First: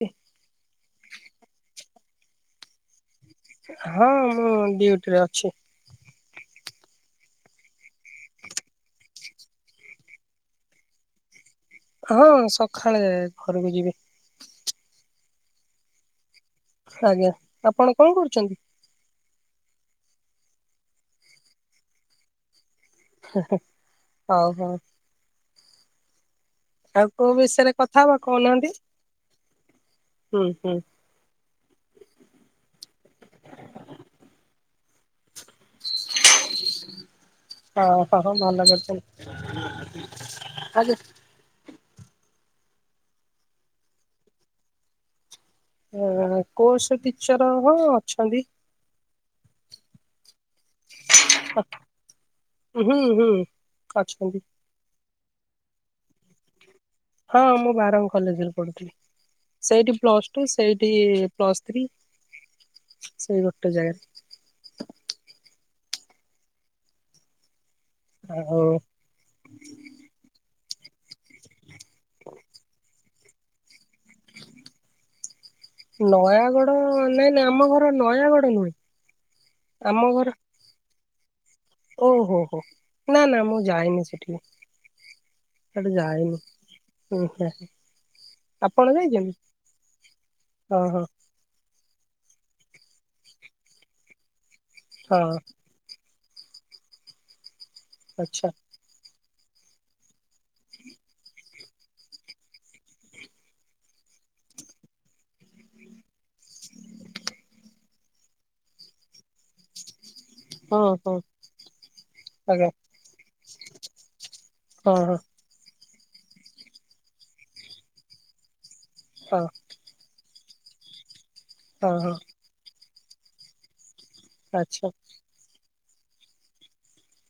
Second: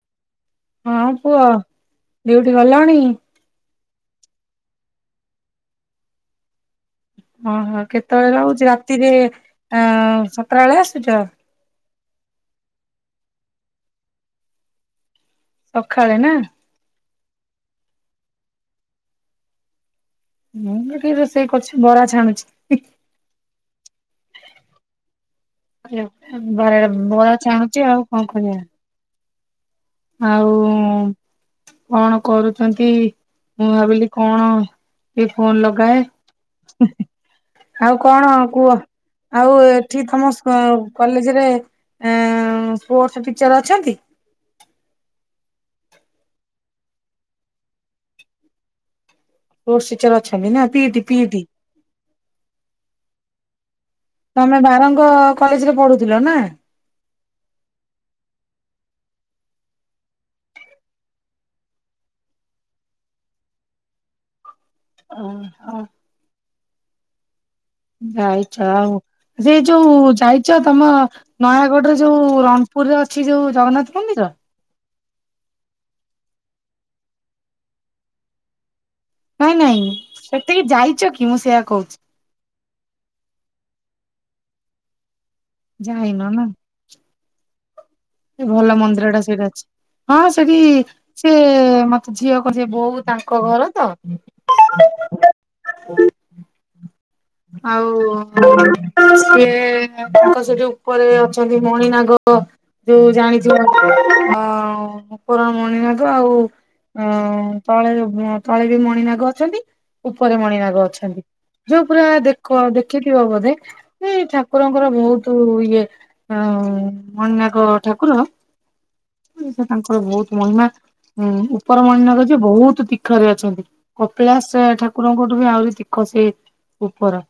ଏ ହଁ ପୁଅ ଡିଉଟି ଗଲଣି। ହଁ ମୁଁ ଡିଉଟିରେ ଅଛି। ଓହୋ କେତେବେଳେ ରହୁଚ ରାତିରେ ଆଁ ସତଟା ବେଳେ ଆସୁଚ? ହଁ ସଖାଳେ ଘରକୁ ଯିବି। ସଖାଳେ ନା। ଆଜ୍ଞା ଆପଣ କଣ କରୁଚନ୍ତି? ମୁଁ ଏଠି ରୋଷେଇ କରୁଚି ବରା ଛାଣୁଚି। ହେ ହେ ଓହୋ। [unintelligible] ବରା ଆଉ କୋଉ ବରା ବିଷୟରେ ଛାଣୁଚି କଥା ଆଉ ହବା କଣ କରିବା। କହୁନାହାନ୍ତି? ହୁଁ ଆଉ ହୁଁ କଣ କରୁଚନ୍ତି? ମୁଁ ଭାବିଲି କଣ? ଏ ଫୋନ ଲଗାଏ ହେ ହେ। ଆଉ ହଁ ହଁ କଣ ହଁ ଭଲ କୁହ? କରିଛନ୍ତି ଆଉ ଏଠି ତମ ସ୍ଵଂ ଆଜ୍ଞା କଲେଜରେ। ଏଁ ସ୍ପୋର୍ଟସ ଟିଚର ଅଛନ୍ତି। ଅ କୋସ ଟିଚର ହଁ ଅଛନ୍ତି। ପୋଷ ଟିଚର ଅଛନ୍ତି ନା ପି ଟି ପି ଟି। ଉଁ ହୁଁ ହୁଁ। ଅଛନ୍ତି ତମେ ବାରଙ୍ଗ କଲେଜ ରେ ପଢୁଥିଲ ନା? ହଁ ମୁଁ ବାରଙ୍ଗ କଲେଜରେ ପଢୁଥିଲି। ସେଇଠି ପ୍ଲସ ଟୁ ସେଇଠି ପ୍ଲସ ଥ୍ରୀ। ସେଇ ଗୋଟେ ଜାଗାରେ। ଅ ଅ। ଯାଇଛ ଆଉ ସେ ଯୋଉ ଯାଇଛ ତମ। ନୟାଗଡରେ ଯୋଉ ରଣପୁରରେ ଅଛି ଯୋଉ ଜଗନ୍ନାଥ ମନ୍ଦିର। ନୟାଗଡ ନାଇ ନାଇ ଆମ ଘର ନୟାଗଡ ନୁହେଁ। ନାଇଁ ନାଇଁ ଆମ ଘର ସେଠିକି ଯାଇଛ କି? ମୁଁ ସେୟା କହୁଛି। ଓହୋ ହୋ ନା ନା ମୁଁ ଯାଇନି ସେଠିକି ସେଠି ଯାଇନ ଯାଇନି। ନା ହୁଁ [unintelligible] ଭଲ ଆପଣ ମନ୍ଦିର ଟା ଯାଇଛନ୍ତି ସେଇଟା ସେଟି ଅଛି ହଁ ସେଠି ହଁ ହଁ ସିଏ ମତେ ଝିଅ କରଚି ବୋଉ ତାଙ୍କ ଘର ତ ହଁ। ଆଉ ଆଚ୍ଛା ସିଏ ତାଙ୍କ ସେଠି ଯୋଉ ଉପରେ ଅଛନ୍ତି ମଣିନାଗ। ଯୋଉ ଜାଣିଥିବ ଅ ଉପର ମଣିନାଗ ଆଉ ଅ ତଳେ ତଳେ ଯୋଉ ମଣିନାଗ ଅଛନ୍ତି ଉପରେ ହଁ ମଣିନାଗ ହଁ ଅଛନ୍ତି। ଯୋଉ ପୁରା ଦେଖ ଆଜ୍ଞା ଦେଖିଥିବ ବୋଧେ ଏଇ ଠାକୁରଙ୍କର ହଁ ହଁ ବହୁତୁ ଇଏ ଆଉ ମଣିନାଗ ଠାକୁର ହଁ। ସେ ତାଙ୍କର ବହୁତ ମହିମା ଉଁ ଉପର ହଁ ହଁ ମଣିନାଗ ଯେ ବହୁତ ତୀଖରେ ଅଛନ୍ତି। କପିଳାସ ଆଚ୍ଛା ଠାକୁରଙ୍କଠୁ ବି ଆହୁରି ତୀଖ ସେ ଉପର।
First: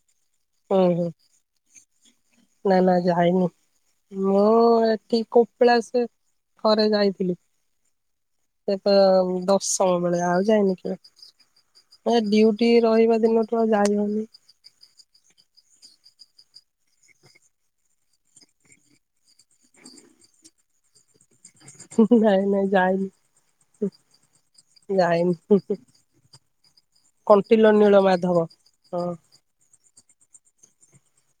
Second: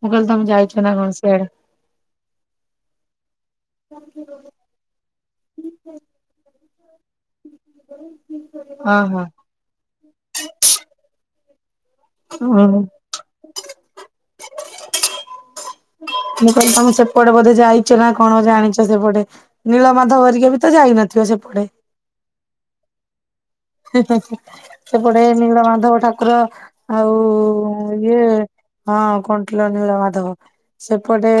ମୁ କଇଲି ତମେ ହୁଁ ଯାଇଛ ନା କଣ ହୁଁ ସିଆଡେ? ନା ନା ଯାଇନି ମୁଁ ଏଠି କପିଳାସେ ଥରେ ଯାଇଥିଲି ସେତ ହଁ ହଁ। ଦଶମ ବେଳେ ଆଉ ଯାଇନି କେବେ। ହେ ଡିଉଟି ମୁଁ ରହିବା ଦିନଠୁ ଆଉ ଯାଇ ହଉନି। ମୁ କହିଲି ତମେ ସେପଟେ ବୋଧେ ଯାଇଛ ନା କଣ ଜାଣିଛ ସେପଟେ। ନୀଳମାଧ ଘରିକା ବି ତ ଯାଇନଥିବ ସେପଟେ? ନାଇଁ ନାଇଁ ଯାଇନି। ହୁଁ ହୁ ହୁ। [unintelligible] ସେପଟେ ଯାଇନି ନୀଳ ମାଧବ ଠାକୁର ଆଉ କଣ୍ଟିଲ ନୀଳ ଇଏ ମାଧବ ହଁ କଣ କିଲ ନୀଳ ମାଧବ ସେପଟେ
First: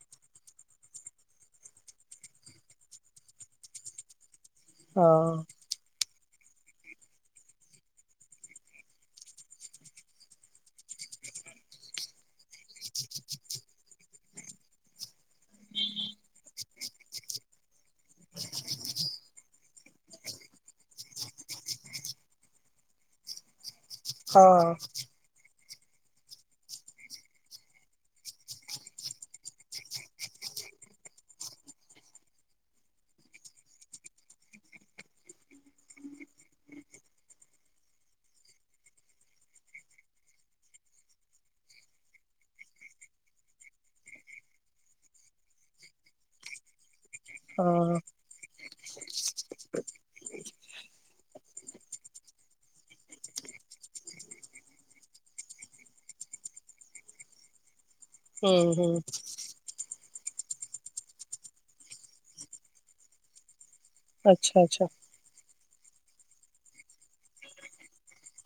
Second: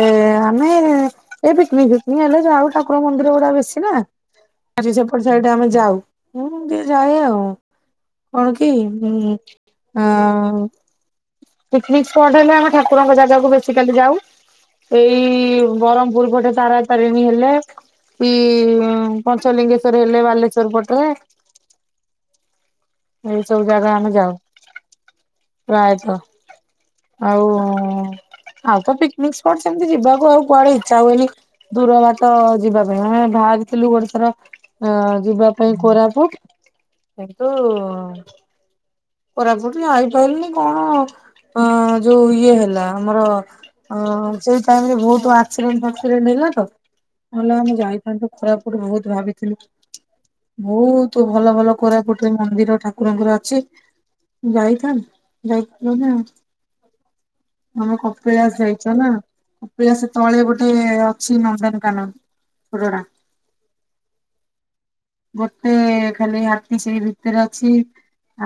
ଆମେ ଏଇ ପିକନିକ୍ ଫିକନିକ ହେଲେ ଯାଉ ଠାକୁର ମନ୍ଦିର ଗୁଡା ବେଶୀ ନା। ଆଜି ହଁ ସେପଟେ ସାଇଡ୍ ଆମେ ଯାଉ। ଯାଏ ଆଉ କଣ କିଁ ଉ ଆ ପିକନିକ ସ୍ପଟ୍ ହେଲେ ଆମେ ଠାକୁରଙ୍କ ଜାଗାକୁ ବେଶିକାଲି ଯାଉ। ଏଇ ବରହମପୁର ପଟେ ତାରା ତାରିଣୀ ହେଲେ ପି ପଞ୍ଚଲିଙ୍ଗେଶ୍ଵର ହେଲେ ବାଲେଶ୍ଵର ପଟେ। ଏଇ ସବୁ ଜାଗା ଆମେ ଯାଉ ହଁ ପ୍ରାୟତଃ। ଆଉ ଆଉ ତ ପିକନିକ ସ୍ପଟ ସେମିତି ଯିବାକୁ ଆଉ କୁଆଡେ ଇଚ୍ଛା ହୁଏନି। ଦୂର ଭାଟ ଯିବା ପାଇଁ ଆମେ ବାହାରିଥିଲୁ ଗୋଟେ ଥର ଅ ଯିବା ପାଇଁ କୋରାପୁଟ କିନ୍ତୁ କୋରାପୁଟ ଆଇପାଇଲିନି କଣ ଅ ଯୋଉ ଇଏ ହେଲା ଆମର ଅ ସେଇ ଟାଇମରେ ବହୁତ ଆକ୍ସିଡେଣ୍ଟ ଫାକ୍ସିଡେଣ୍ଟ ହେଲା ତ ନଲେ ଆମେ ହଁ ଯାଇଥାନ୍ତୁ। କୋରାପୁଟ ବହୁତ ଭାବିଥିଲୁ ବହୁତ ଭଲ ଭଲ କୋରାପୁଟ ଏ ମନ୍ଦିର। ଠାକୁରଙ୍କର ଅଛି ଯାଇଥାନ୍ ଯାଇ ପାଇଲୁନି ଆଉ। ଆମେ ହୁଁ କପିଳାସ ହୁଁ ଯାଇଚ ନା? କପିଲାସ ତଳେ ଗୋଟେ ଅଛି ନନ୍ଦନକାନନ ପୁରଡା ଆଚ୍ଛା ଆଚ୍ଛା। ଗୋଟେ ଖାଲି ହାତୀ ସେଇ ଭିତରେ ଅଛି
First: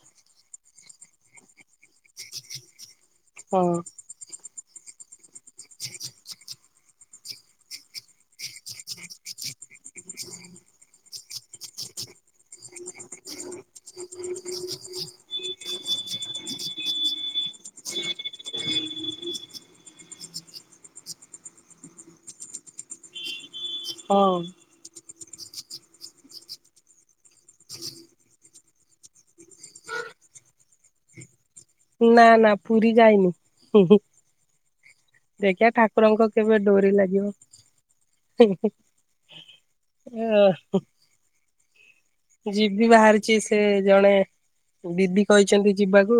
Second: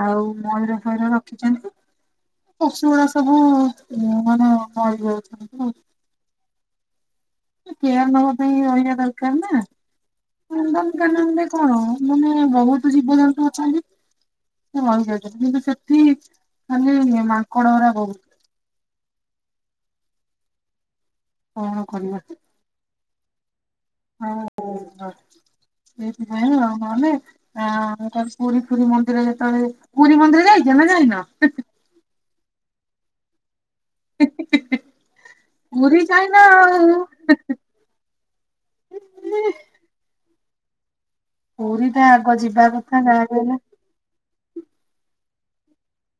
ଆଉ ମୟୂର ଫୟର ରଖିଛନ୍ତି ପଶୁ ଗୁଡା ସବୁ ହଁ ମାନୋ [unintelligible] ଯାଉଛନ୍ତି କେୟାର ନବା ପାଇଁ ରହିବା ଦରକାର ନା। କନ୍ଦନକାନନ ରେ କଣ ମାନେ ବହୁତ ଜୀବଜନ୍ତୁ ଅଛନ୍ତି। [unintelligible] ରହିଯାଉଚନ୍ତି କିନ୍ତୁ ସେଠି ଖାଲି ମାଙ୍କଡ଼ ଗୁରା ବହୁତ୍। କଣ କରିବା। [inaudible] ହଁ ହଉ ଆଉ ସେଇଥିପାଇଁ ଆଉ ନହଲେ ହଁ ମୁଁ କହିଲି ପୁରୀ ଫୁରୀ ମନ୍ଦିର ଯେତେବେଳେ ନା ନା ପୁରୀ ଯାଇନି ହୁଁ ହୁଁ। ଦେଖିଆ ପୁରୀ ଠାକୁରଙ୍କ ଯାଇନ କେବେ ଆଉ। ଡୋରି ଲାଗିବ। ଅ ହ। ପୁରୀ ଟା ଆଗ ଯିବା ଯିବି କଥା ଯାହା ବାହାରିଚି ବି ସେ ହେଲେ ଜଣେ ଦିଦି କହିଚନ୍ତି ଯିବାକୁ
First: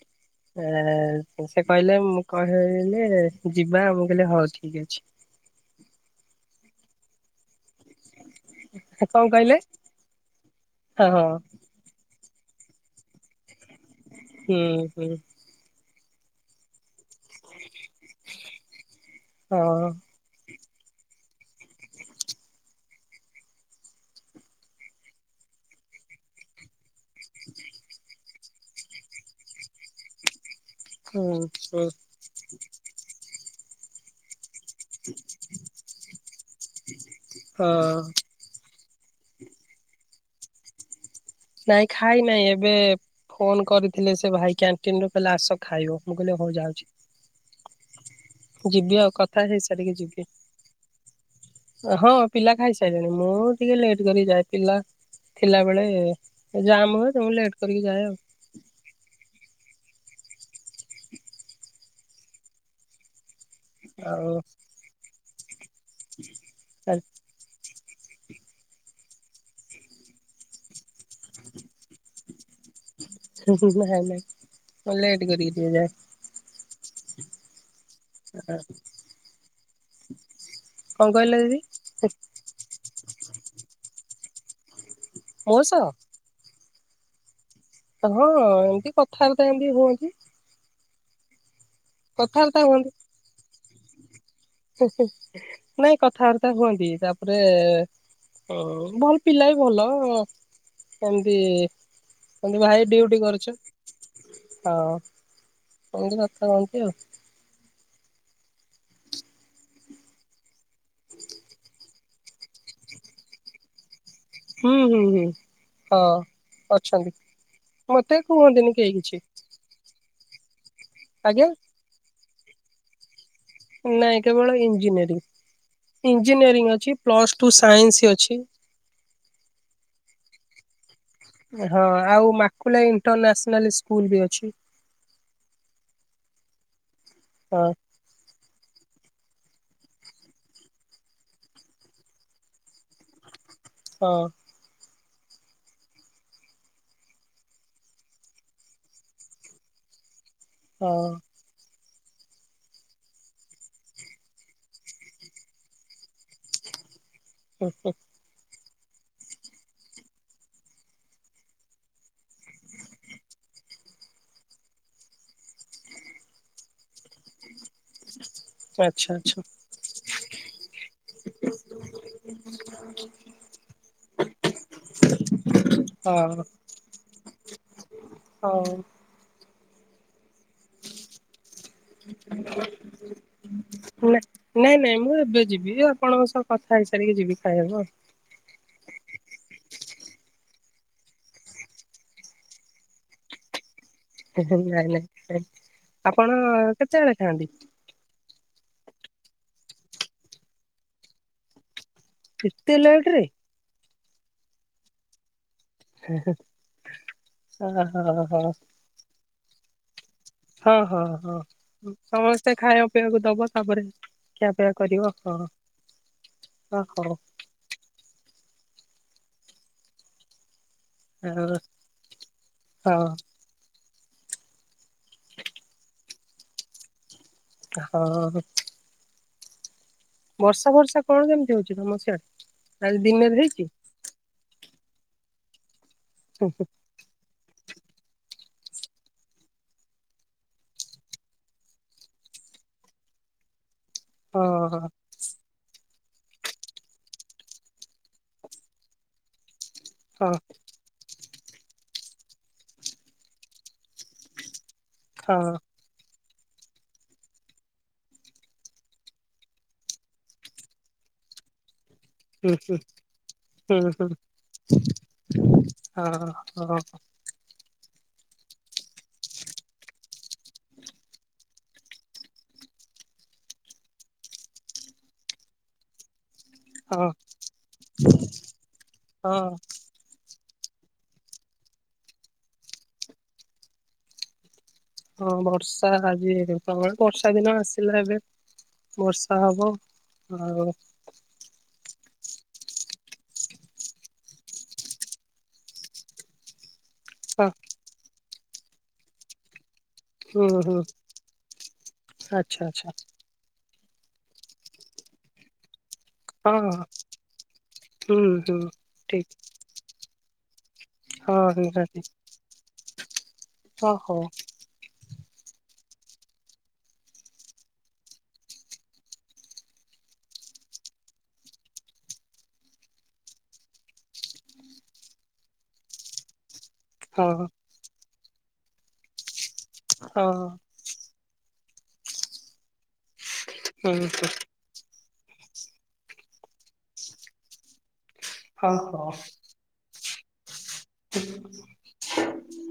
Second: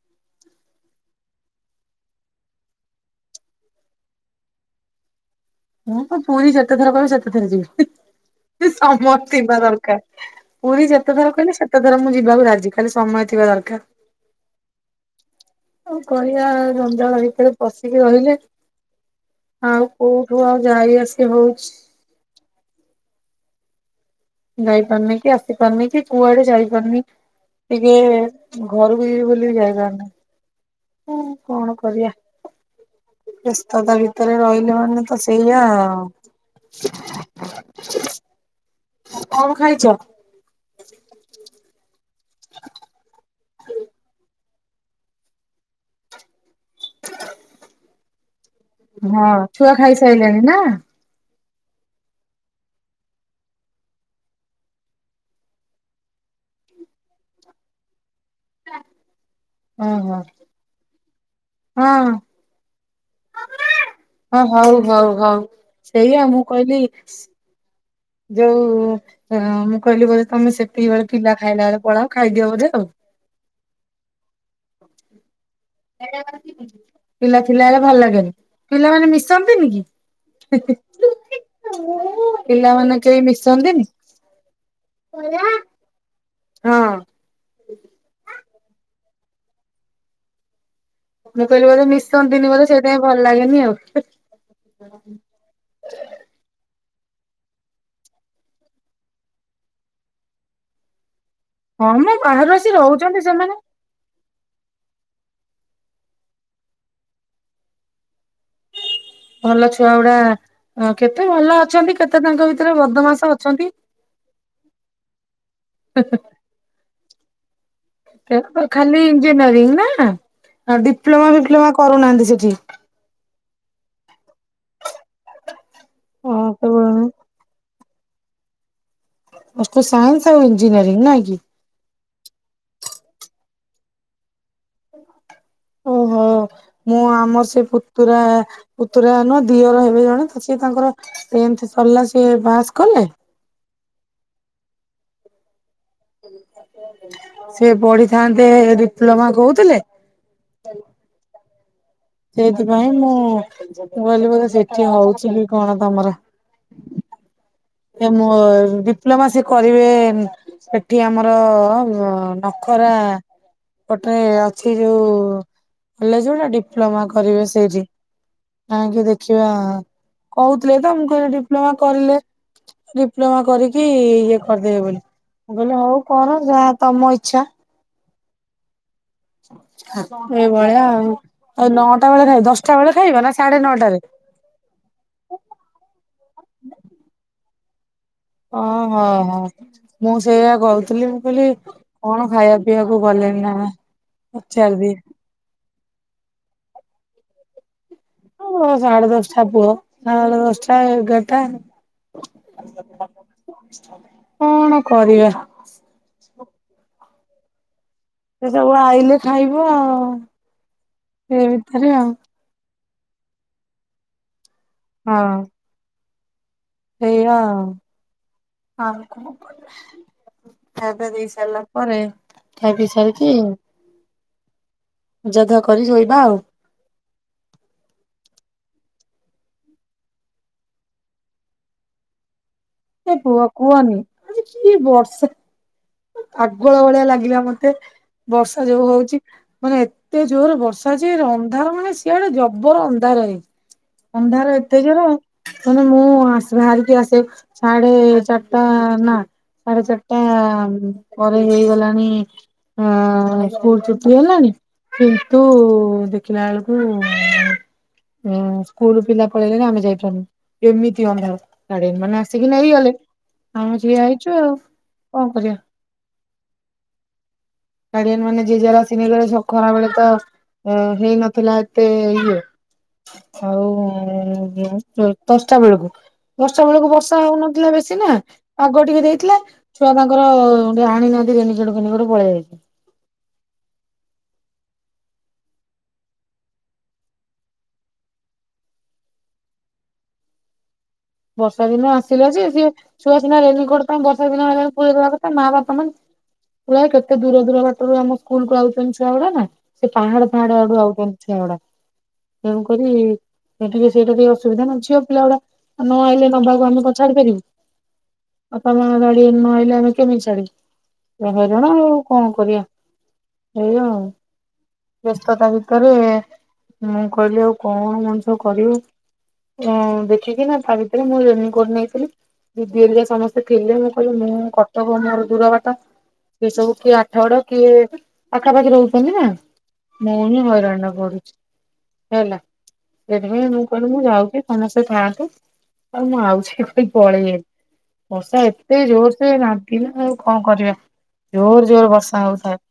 [inaudible] ଏଁ ସେ କହିଲେ ମୁଁ କହି-ଲେ ଯିବା ମୁଁ କହିଲି ହଉ ଠିକ୍ ଅଛି। ମୁଁ ତ ପୁୁରୀ ଯେତେଥର କିହିବ ସେତେ ଥର ଯିବି। ହି ସମୟ କଣ ଥିବା କହିଲେ ଦରକାର ପୁରୀ ହଁ ହଁ ଯେତେଥର କହିଲ ସେ ତେଥର ମୁଁ ଯିବାକୁ ରାଜି ଖାଲି ସମୟ ଥିବା ଦରକାର। ହୁଁ ହୁଁ। କଣ କରିଆ ଜଞ୍ଜାଳ ଭିତରେ ପଶିକି ରହିଲେ ହଁ ଆଉ କୋଉ କୋଉ ଆଉ ଯାଇ ଆସି ହଉଚି। [inaudible] ଯାଇ ପାରୁନି କି ଆସି ପାରୁନି କି କୁଆଡେ ଯାଇପାରୁନି ଟିକେ ଘରୁକୁ ଯିବି ବୋଲି ବି ଯାଇପାରୁ ନାଇଁ। ହୁଁ କଣ କରିଆ ବ୍ୟସ୍ତତା ଭିତରେ ରହିଲେ ମାନେ ମାନେ ତ ସେଇଆ ଆଉ। ହଁ। ଆଉ କଣ ଖାଇଚ? ନାଇଁ ଖାଇନାଇଁ ଏବେ ଫୋନ କରିଥିଲେ ସେ ଭାଇ କ୍ୟାନ୍ ଣ୍ଟିନ୍ ରୁ କହିଲେ ଆସ ଖାଇବ ମୁଁ କହିଲି ହଉ ଯାଉଚି। ଯିବି ଆଉ ହଁ କଥା ହେଇ ଛୁଆ ସାରିକି ଯିବି। ଖାଇସାଇଲେଣି ନା? ହଁ ପିଲା ଖାଇସାଇଲେଣି ମୁଁ ଟିକେ ଲେଟ୍ କରି ଯାଏ ପିଲା ଥିଲାବେଳେ ହେ ଜାମ ହୁଏ ତ ମୁଁ ଲେଟ୍ କରିକି ଯାଏ ଆଉ। ଓ ହୋ। ହଁ [inaudible] ହଁ ହଉ ହଉ ହଉ ସେଇଆ ମୁଁ କହିଲି ଆଉ ଯୋଉ ଏଁ ମୁଁ କହିଲି ବୋଧେ ତମେ ସେତିକି ବେଳେ ପିଲା ଖାଇଲା ବେଳେ ପଳାଅ ଖାଇଦିଅ ବୋଧେ ଆଉ। ନାଇଁ ନାଇଁ ମୁଁ ଲେଟେ କରିକି ଟିକେ ଯାଏ। [inaudible] ପିଲା ଥିଲାବଳେ ଭଲ ଲାଗେନି, ପିଲାମାନେ ମିଶନ୍ତିନି କି? କଣ ହି କହିଲେ ହି। ଦିଦି ପିଲାମାନେ କେହି ମିଶନ୍ତିନି? ମୋ ସହ ହଁ। ହଁ ଏମିତି କଥବାର୍ତା ଏମିତି ହୁଅନ୍ତି। ମୁଁ କହିଲି ବୋଧେ ମିଶନ୍ତିିନି କଥାବାର୍ତ୍ତା ବୋଧେ ହୁଅନ୍ତି ସେଥିପାଇଁ ଭଲ ଲାଗେନି ଆଉ‌। ନାଇଁ କଥାବାର୍ତ୍ତା ହୁଅନ୍ତି ତାପରେ ହଁ ଭଲ ପିଲା ବି ଭଲ ଏମତି ହଁ ମ ବାହାରୁ କିନ୍ତୁ ଆସି ଭାଇ ରହୁଛନ୍ତି ଡିଉଟି କରୁଚ। ସେମାନେ ହଁ ଏନ୍ତି କଥା ଏନ୍ତି ଆଉ। ଭଲ ଛୁଆ ଗୁଡା କେତେ ଭଲ ଅଛନ୍ତି କେତେ ତାଙ୍କ ଭିତରେ ବଦମାସ ଅଛନ୍ତି। ହୁଁ, ହୁଁ, ହୁଁ ହଁ ଅଛନ୍ତି। ମତେ ତାଙ୍କର କୁହନ୍ତିନି କେହି ଖାଲି କିଛି ଇଞ୍ଜିନିୟରିଂ ନା ଡିପ୍ଲୋମା, ଆଜ୍ଞା ଫିପ୍ଲୋମା କରୁନାହାନ୍ତି ସେଠି। ନାଇଁ କେବଳ ଇଞ୍ଜିନିୟରିଂ, ହଁ ଇଞ୍ଜିନିୟରିଂ କେବଳ ଅଛି ପ୍ଲସ୍ ଟୁ ସାଇନ୍ସି ଅଛି। ପ୍ଲସ ଟୁ ସାଇନ୍ସି ଆଉ ଇଜିନିୟରିଂ ନାଁ କି। ହଁ ଆଉ ମାକୁଲା ଇଣ୍ଟରନ୍ୟାସନାଲ ସ୍କୁଲ ବି ଅଛି। ଓହୋ ମୁଁ ଆମର ସେ ପ ହଁ ପୁତୁରା, ପୁତୁରା ନୁହେଁ ଦିଅର ହେବେ ଜଣେ ସିଏ ତାଙ୍କର। ଟେନେଥେ ସରିଲା ସିଏ ପାସ କଲେ। ହଁ। ସେ ପଢିଥାନ୍ତେ ଡିପ୍ଲୋମା କହୁଥିଲେ। ହଁ। ସେଇଥିପାଇଁ ମୁଁ, ମୁଁ କହିଲି ବୋଧେ ସେଠି ହଉଛି କି କ'ଣ ତମର। ଉଁ ହୁଁ। ଯେ ମୋ ଡିପ୍ଲୋମା ସେ କରିବେ ଏଠି ଆମର ନଖରା ପଟେ ଅଛି ଯୋଉ କଲେଜ ଗୁଡ଼ା ଡିପ୍। ଡିପ୍ଲୋମା କରିବେ ସେଇଠି। କାଇଁକି ଆଚ୍ଛା ଆଚ୍ଛା ଦେଖିବା କହୁଥିଲେ ତ ମୁଁ କହିଲି ଡିପ୍ଲୋମା କରିଲେ। [unintelligible] ଡିପ୍ଲୋମା କରିକି ଇଏ କରିଦେବେ ବୋଲି ମୁଁ କହିଲି ହଉ କର ହଁ। ଯାହା ତମ ଇଛା। ହଉ। ଏଇଭଳିଆ ଆଉ, ଆଉ ନଅଟା ବେଳେ ଖାଇବ ଦଶଟା ବେଳେ ଖାଇବ ନା ସାଢେ ନଅଟାରେ। ନା ନାଇଁ, ନାଇଁ ମୁଁ ଏବେ ଯିବି ଆପଣଙ୍କ ସହ କଥା ହେଇସାରିକି ଯିବି ଖାଇବାକୁ ଆଉ। ଅଁ ହଁ, ହଁ। ମୁଁ ସେଇଆ କହୁଥିଲି ମୁଁ କହିଲି କ'ଣ ଖାଇବା, ପିଇବାକୁ ଗଲେଣିି ନାଁ ନାଇଁ। ସେ କେମିତି ଆଇଲା ଆପଣ କେତେବେଳେ ଖାଆନ୍ତି। ଓ ସାଢେ ଦଶଟା ପୁଅ ସାଢେ ଦଶଟା, ଏଗାରଟା। ଏତେ ଲେଟ ରେ କ'ଣ କରିବା। ଏ ହେ। ଅ ହ ହ। ସେ ସବୁ ଆଇଲେ ଖାଇବୁ ଆଉ। ହଁ, ହଁ, ସେ ଭିତରେ ହଁ ଆଉ ସମସ୍ତେ ଖାଇବା, ପିଇବାକୁ ଦବ ତାପରେ। ଖିଆ, ପିଆ କରିବ ହଁ। ହ ହଉ ହେଇଆ ଆଉ, ଆଉ କ'ଣ କରିବା। ଖାଇବା, ପିଇବା ଦେଇ ସାରିଲା ପରେ ଖାଇପି ହଁ ସାରିକି। ମଜାଧୁଆ କରି ଶୋଇବା ଆଉ। ହଁ। ବର୍ଷା, ଫର୍ଷା କ'ଣ କେମିତି ହଉଚି ତମ ସିଆଡେ। ଆଜି ଏ ଦିନରେ ପୁଅ ହେଇଛି କୁହନି ଆଜି କି ବର୍ଷା। ଆଗୁଆ ଭଳିଆ ଲାଗିଲା ମତେ ବର୍ଷା ଯୋଉ ହଉଚି। ମାନେ ଏତେ ଜୋରରେ ବର୍ଷା ଯେ ଅନ୍ଧାର ମାନେ ସିଆଡେ ଜବର ଅନ୍ଧାର ହେଇଚି। ହଁ ଅନ୍ଧାର ଏତେ ହଁ ଜୋର ତାନେ ମୁଁ ଆସ୍ ବାହାରିକି ଆସେ ସାଢେ ଚାରିଟା ନା ସାଢେ ଚାରିଟା। ହଁ। ପରେ ହେଇଗଲାଣି ଅ ସ୍କୁଲ ଛୁଟି ହେଲାଣି। କିନ୍ତୁ ହଁ। ଦେଖିଲା ବେଳକୁ ହୁଁ, ସ୍କୁଲୁ ପିଲା ପଳେଇଲେଣି ଆମେ ଯାଇପାରୁନୁ। ଏମିତି ଅନ୍ଧାରା, ଗାଡିଆନ ମାନେ ଆସିକି ହୁଁ ହୁଁ ନେଇଗଲେ। ହୁଁ ଆମେ ଠିଆ ହୁଁ ହେଇଚୁ ଆଉ କଣ କରିଆ? ହଁ ହଁ ଗାଡିଆନ୍ ମାନେ ଯିଏ ଯାର ଆସିକି ନେଇଗଲେ। ଖରାବେେଳେ ତ ଅ ହେଇନଥିଲା ଏତେ ଇଏ। ଆଉ, [unintelligible] ଦଶଟା ବେଳକୁ। ଦଶଟା ବେଳକୁ ହଁ ବର୍ଷା ହଉନଥିଲା ବେଶୀ ନା। ପାଗ ଟିକେ ଦେଇଥିଲା। ହଁ ଛୁଆ ତାଙ୍କର ଏ ଆଣିନାହାନ୍ତି ରେନିକୋଟ, ଫେନିକୋଟ ପଳେଇ ଆଇସନ୍ତି। ହଁ ବର୍ଷା ଆଜି ପ୍ରବଳ। ବର୍ଷା ଦିନ ଆସିଲା ଏବେ। ବର୍ଷା ହବ। ଆଉ ବର୍ଷା ଦିନ ଆସିଲା ଯେ, ସିଏ ଛଆ ସିନା ରେନିକୋଟ ପାଇଁ ବର୍ଷା ଦିନ ଆରଲାଣି ପୁରେଇଦବା କଥା। ମା, ବାପା ନାହାନ୍ତି। ପୁରା କେତେ ଦୂର ହଁ ଦୂର ବାଟରୁ ଆମ ସ୍କୁଲ କୁ ଆଉଛନ୍ତି ଛୁଆ ଗୁଡା ନା। ସେ ପାହାଡ ହୁଁ ପାହାଡ ଆଡୁ ହୁଁ ଆଉଛନ୍ତି ଛୁଆ ଗୁଡା। ଆଚ୍ଛା ଆଚ୍ଛା ତେଣୁକରି ସେଠିକି ସେଇଟା ଟିକେ ଅସୁବିଧା ନା। ଝିଅ ପିଲା ଗୁଡା ନ ଆଇଲେ ହଁ ନବାକୁ ଆମେ ହଁ କଣ ଛାଡି ପାରିବୁ। ହୁଁ ହୁଁ ବାପା, ମା ଠିକ ଗାଡିଆନ ନ ଆଲଲେ ଆମେ କେମିତି ଛାଡିବୁ? ଏ ହଁ ହଇରାଣ ଆଉ ନିହାତି କଣ କରିବା? ଏଇଆ ହଁ ଆଉ। ହଉ ବ୍ୟସ୍ତତା ଭିତରେ ମୁଁ କହିଲି ଆଉ କଣ ମଣିଷ କରିବୁ? ଓଁ ଦେଖିକି ନା ତା ଭିତରେ ମୁଁ ରେନିକୋଟ୍ ନେଇଥିଲି। ଦିଦି ହେରିକା ସମସ୍ତେ ଥିଲେ। ମୁଁ କହିଲି ମୁଁ କଟକ ମୋର ଦୂର ବାଟ। ସିଏ ସବୁ କିଏ ଆଠ ହଁ ଗଡ କିଏ ପାଖାପାଖି ରହୁଛନ୍ତି ନା? ମୁଁ ହଁ ହିଁ ହଇରାଣ ରେ ପଡୁଛି। ହେଲା। ସେଥିପାଇଁ ମୁଁ କହିଲି ହୁଁ ମୁଁ ହୁଁ ଯାଉଛି, ସମସ୍ତେ ଥାଆନ୍ତୁ। ଆଉ ମୁଁ ଆଉଛି। କେମିତି ପଳେଇ ଆଇଲିି। ଵର୍ଷା ହଁ ଏତେ ହଉ ଜୋର ସେ ନା ଦିଲା ଆଉ କଣ କରିବା? ଜୋର ଜୋର ବର୍ଷା ହଉଥାଏ।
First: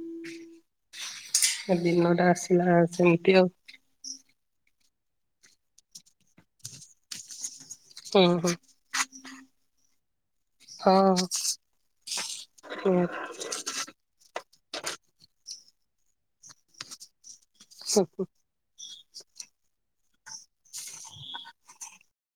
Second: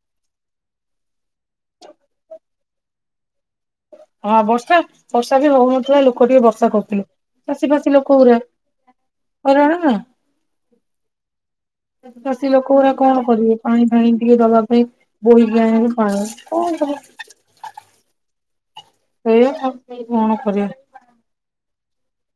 ଏ ଦିନ ଟା ଆସିଲା ସେମିତି ଆଉ। ହଁ ବର୍ଷା, ବର୍ଷା ବି ହଉନଥିଲା ଲୋକ ଟିକେ ବର୍ଷା କରୁଥିଲେ। ଚାଷୀ ଫାସି ଲୋକ ହୁଁ ଗୁରା ହୁଁ ହଇରାଣ ନା? ହଁ ଚାଷି ଲୋକ ଗୁରା କଣ କରିବେ? ପାଣି ଫଣି ଟିକେ ଦବା ପାଇଁ ବୋହିକି ଆଣି [unintelligible] କଣ କରିବେ? ସୁ [unintelligible] ସେଇଆ [inaudible] କଣ କରିବା?